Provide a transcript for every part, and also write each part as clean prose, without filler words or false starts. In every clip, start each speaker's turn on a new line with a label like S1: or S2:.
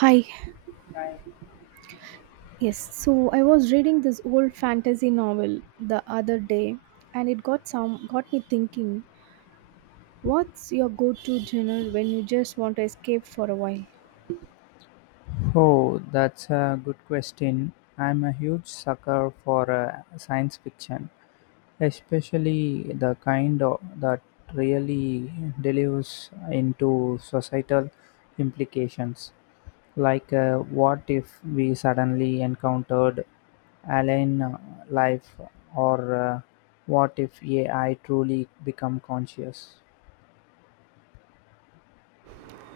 S1: Hi, yes. So I was reading this old fantasy novel the other day and it got me thinking, what's your go-to genre when you just want to escape for a while?
S2: Oh, that's a good question. I'm a huge sucker for science fiction, especially the kind of, that really delves into societal implications. Like, what if we suddenly encountered alien life, or what if AI truly become conscious?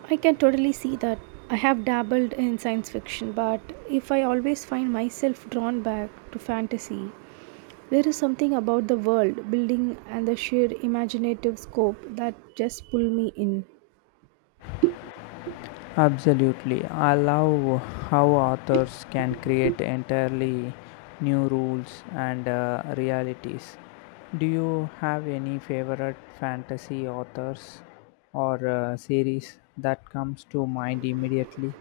S1: I can totally see that. I have dabbled in science fiction, but if I always find myself drawn back to fantasy, there is something about the world building and the sheer imaginative scope that just pull me in.
S2: Absolutely. I love how authors can create entirely new rules and realities. Do you have any favorite fantasy authors or series that comes to mind immediately?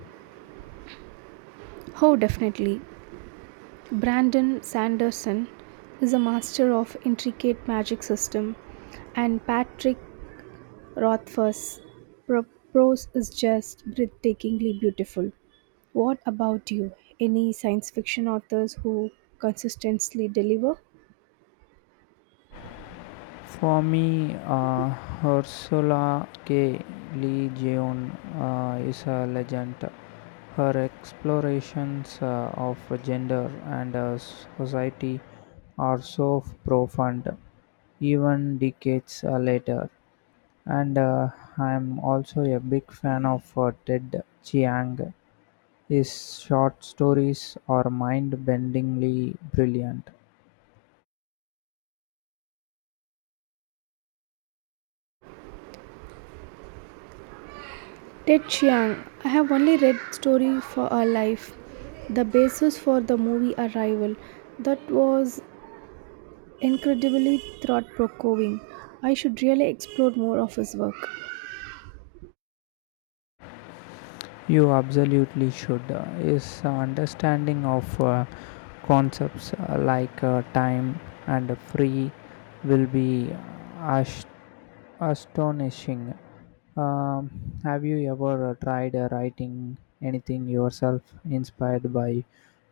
S1: Oh, definitely. Brandon Sanderson is a master of intricate magic system, and Patrick Rothfuss' prose is just breathtakingly beautiful. What about you? Any science fiction authors who consistently deliver?
S2: For me, Ursula K. Le Guin is a legend. Her explorations of gender and society are so profound, even decades later. And I'm also a big fan of Ted Chiang. His short stories are mind bendingly brilliant.
S1: Ted Chiang, I have only read Story for Our Life, the basis for the movie Arrival. That was incredibly thought provoking. I should really explore more of his work.
S2: You absolutely should. Is understanding of concepts like time and free will be ast- astonishing. Um, have you ever tried writing anything yourself inspired by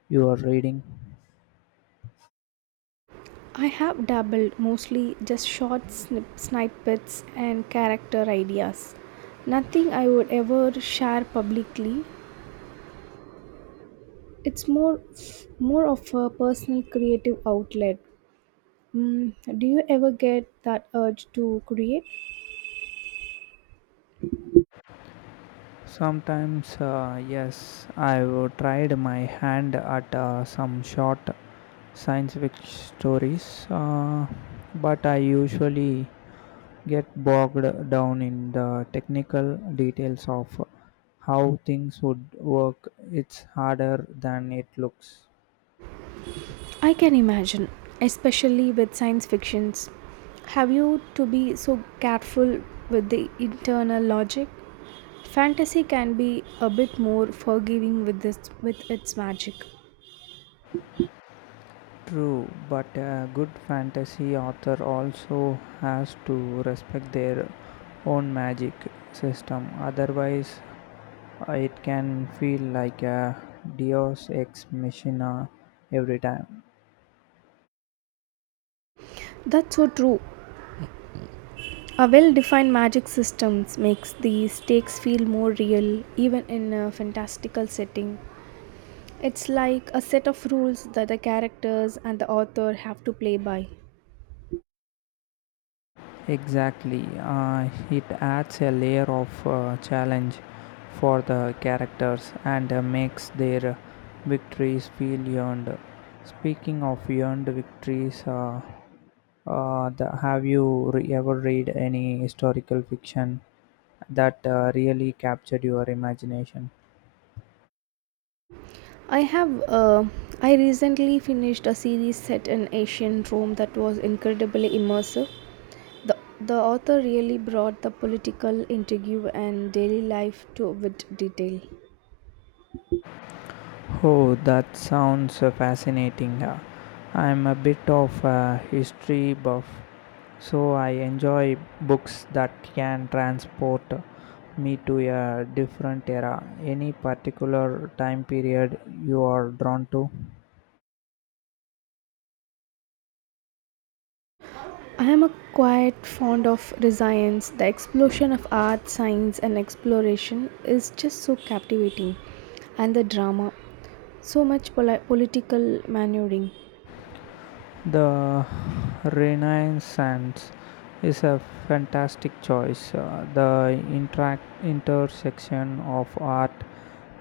S2: your reading?
S1: I have dabbled mostly just snippets and character ideas. Nothing I would ever share publicly. It's more of a personal creative outlet. Mm, do you ever get that urge to create?
S2: Sometimes, yes, I've tried my hand at some short science fiction stories, but I usually get bogged down in the technical details of how things would work. It's harder than it looks.
S1: I can imagine, especially with science fictions. Have you to be so careful with the internal logic? Fantasy can be a bit more forgiving with this with its magic.
S2: True, but a good fantasy author also has to respect their own magic system, otherwise, it can feel like a Deus ex machina every time.
S1: That's so true. A well defined magic systems makes the stakes feel more real even in a fantastical setting. It's like a set of rules that the characters and the author have to play by.
S2: Exactly. It adds a layer of challenge for the characters and makes their victories feel earned. Speaking of earned victories, have you ever read any historical fiction that really captured your imagination?
S1: I have I recently finished a series set in ancient Rome that was incredibly immersive. The the author really brought the political intrigue and daily life to with detail.
S2: Oh, that sounds fascinating. I'm a bit of a history buff, so I enjoy books that can transport me to a different era. Any particular time period you are drawn to?
S1: I am a quite fond of resilience. The explosion of art, science, and exploration is just so captivating, and the drama, so much political maneuvering.
S2: The Renaissance is a fantastic choice. Uh, intersection of art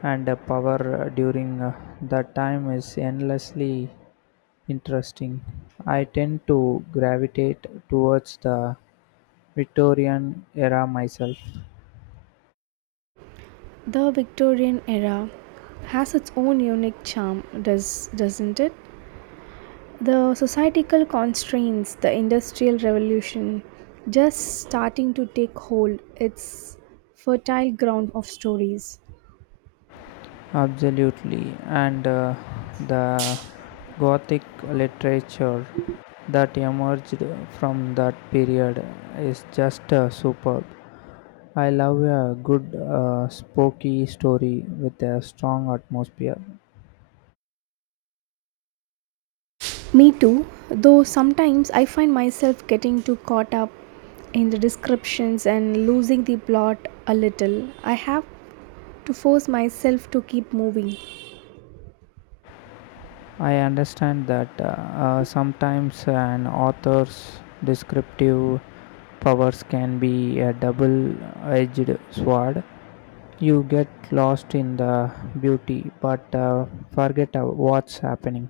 S2: and power during that time is endlessly interesting. I tend to gravitate towards the Victorian era myself.
S1: The Victorian era has its own unique charm, doesn't it? The societal constraints, the industrial revolution, just starting to take hold. It's fertile ground of stories.
S2: Absolutely, and the Gothic literature that emerged from that period is just superb. I love a good spooky story with a strong atmosphere.
S1: Me too, though sometimes I find myself getting too caught up in the descriptions and losing the plot a little. I have to force myself to keep moving.
S2: I understand that sometimes an author's descriptive powers can be a double edged sword. You get lost in the beauty but forget what's happening.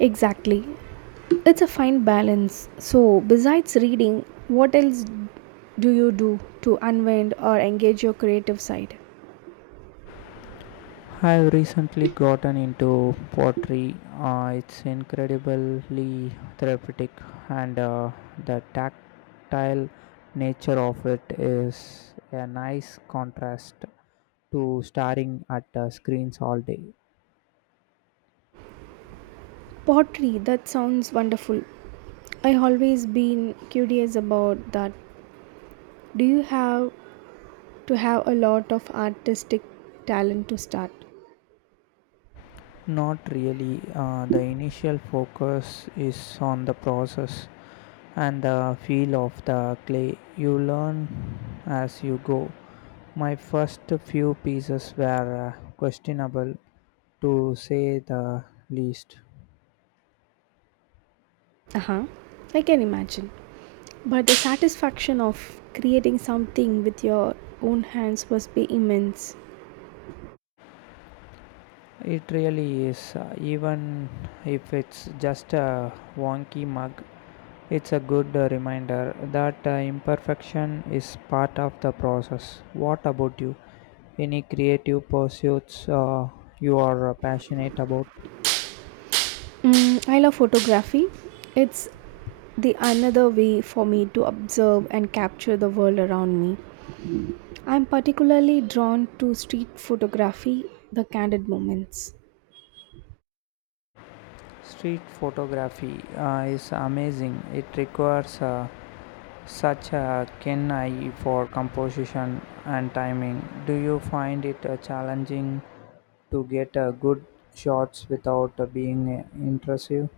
S1: Exactly. It's a fine balance. So, besides reading, what else do you do to unwind or engage your creative side?
S2: I've recently gotten into pottery. It's incredibly therapeutic, and the tactile nature of it is a nice contrast to staring at screens all day.
S1: Pottery, that sounds wonderful. I always been curious about that. Do you have to have a lot of artistic talent to start?
S2: Not really. The initial focus is on the process, and the feel of the clay. You learn as you go. My first few pieces were questionable, to say the least.
S1: Uh huh. I can imagine. But the satisfaction of creating something with your own hands must be immense.
S2: It really is, even if it's just a wonky mug, it's a good reminder that imperfection is part of the process. What about you? Any creative pursuits you are passionate about?
S1: Mm, I love photography. It's the another way for me to observe and capture the world around me. I'm particularly drawn to street photography, the candid moments.
S2: Street photography is amazing. It requires such a keen eye for composition and timing. Do you find it challenging to get good shots without being intrusive?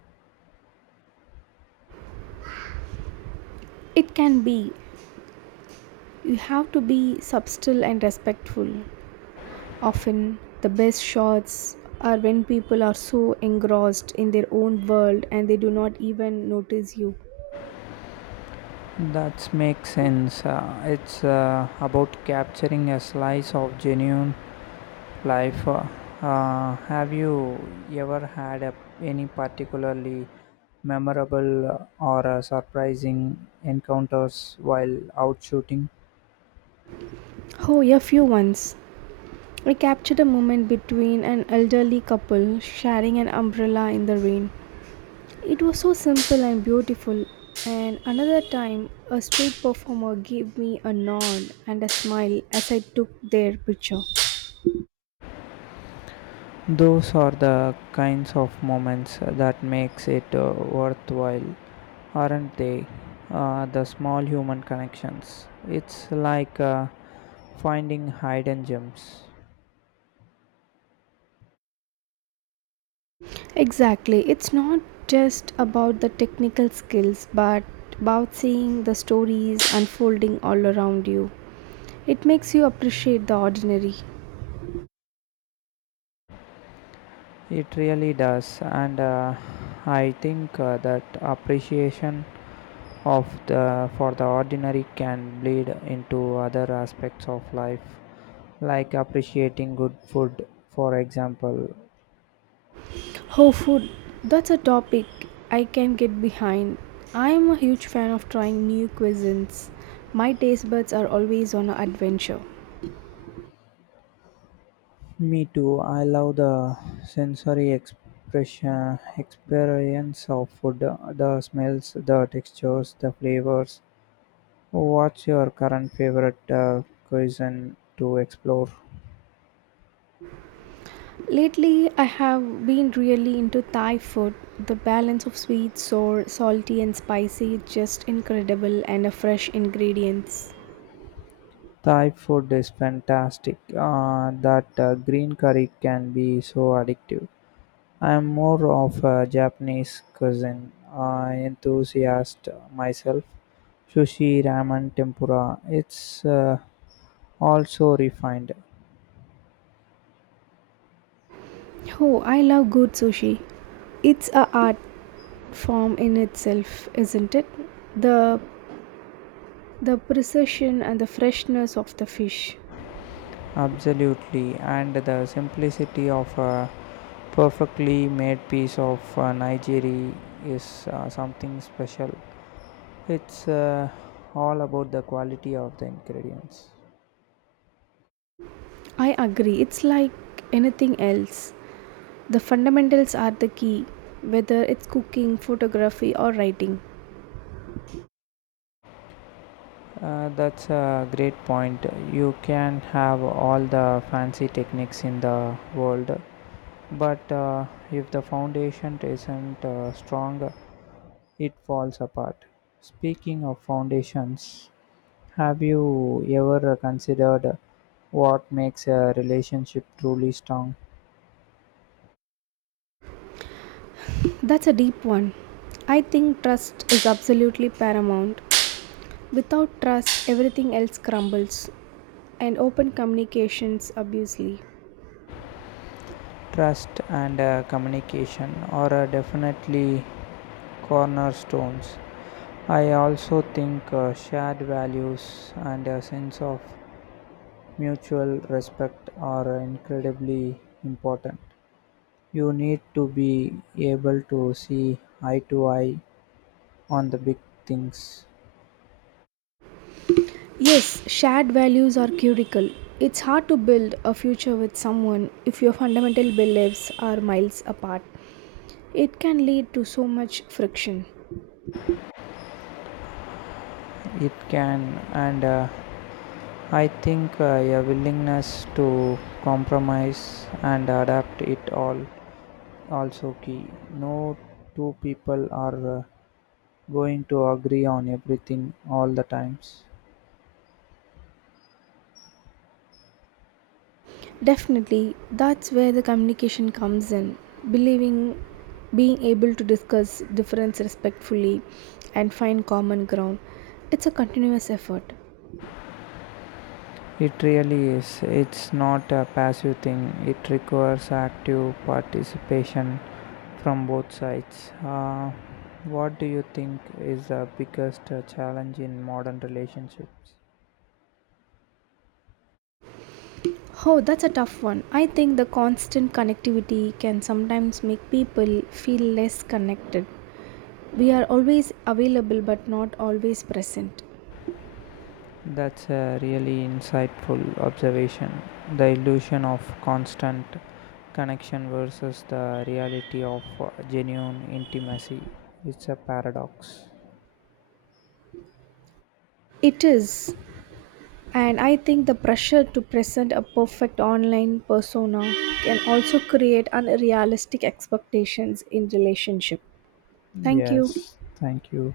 S1: It can be. You have to be subtle and respectful. Often, the best shots are when people are so engrossed in their own world and they do not even notice you.
S2: That makes sense. It's about capturing a slice of genuine life. Have you ever any particularly memorable or surprising encounters while out shooting?
S1: Oh, a few once. I captured a moment between an elderly couple sharing an umbrella in the rain. It was so simple and beautiful. And another time, a street performer gave me a nod and a smile as I took their picture.
S2: Those are the kinds of moments that makes it worthwhile, aren't they? The small human connections. It's like finding hidden gems.
S1: Exactly. It's not just about the technical skills, but about seeing the stories unfolding all around you. It makes you appreciate the ordinary.
S2: It really does, and I think that appreciation of the for the ordinary can bleed into other aspects of life, like appreciating good food, for example.
S1: Oh, food. That's a topic I can get behind. I am a huge fan of trying new cuisines. My taste buds are always on an adventure.
S2: Me too, I love the sensory expression experience of food, the smells, the textures, the flavors. What's your current favorite cuisine to explore?
S1: Lately, I have been really into Thai food. The balance of sweet, sour, salty, and spicy is just incredible, and the fresh ingredients.
S2: Thai food is fantastic. That green curry can be so addictive. I'm more of a Japanese cuisine enthusiast myself. Sushi, ramen, tempura. It's also refined.
S1: Oh, I love good sushi. It's a art form in itself, isn't it? The the precision and the freshness of the fish.
S2: Absolutely. And the simplicity of a perfectly made piece of Nigeri is something special. It's all about the quality of the ingredients.
S1: I agree. It's like anything else. The fundamentals are the key, whether it's cooking, photography or writing.
S2: That's a great point. You can have all the fancy techniques in the world, but if the foundation isn't strong, it falls apart. Speaking of foundations, have you ever considered what makes a relationship truly strong?
S1: That's a deep one. I think trust is absolutely paramount. Without trust, everything else crumbles and open communications obviously.
S2: Trust and communication are definitely cornerstones. I also think shared values and a sense of mutual respect are incredibly important. You need to be able to see eye to eye on the big things.
S1: Yes, shared values are critical. It's hard to build a future with someone if your fundamental beliefs are miles apart. It can lead to so much friction.
S2: It can, and I think a willingness to compromise and adapt it all also key. No two people are going to agree on everything all the times.
S1: Definitely, that's where the communication comes in. Believing, being able to discuss difference respectfully and find common ground. It's a continuous effort.
S2: It really is. It's not a passive thing, it requires active participation from both sides. What do you think is the biggest challenge in modern relationships?
S1: Oh, that's a tough one. I think the constant connectivity can sometimes make people feel less connected. We are always available but not always present.
S2: That's a really insightful observation. The illusion of constant connection versus the reality of genuine intimacy. It's a paradox.
S1: It is, and I think the pressure to present a perfect online persona can also create unrealistic expectations in relationship. Thank you.
S2: Yes, thank you.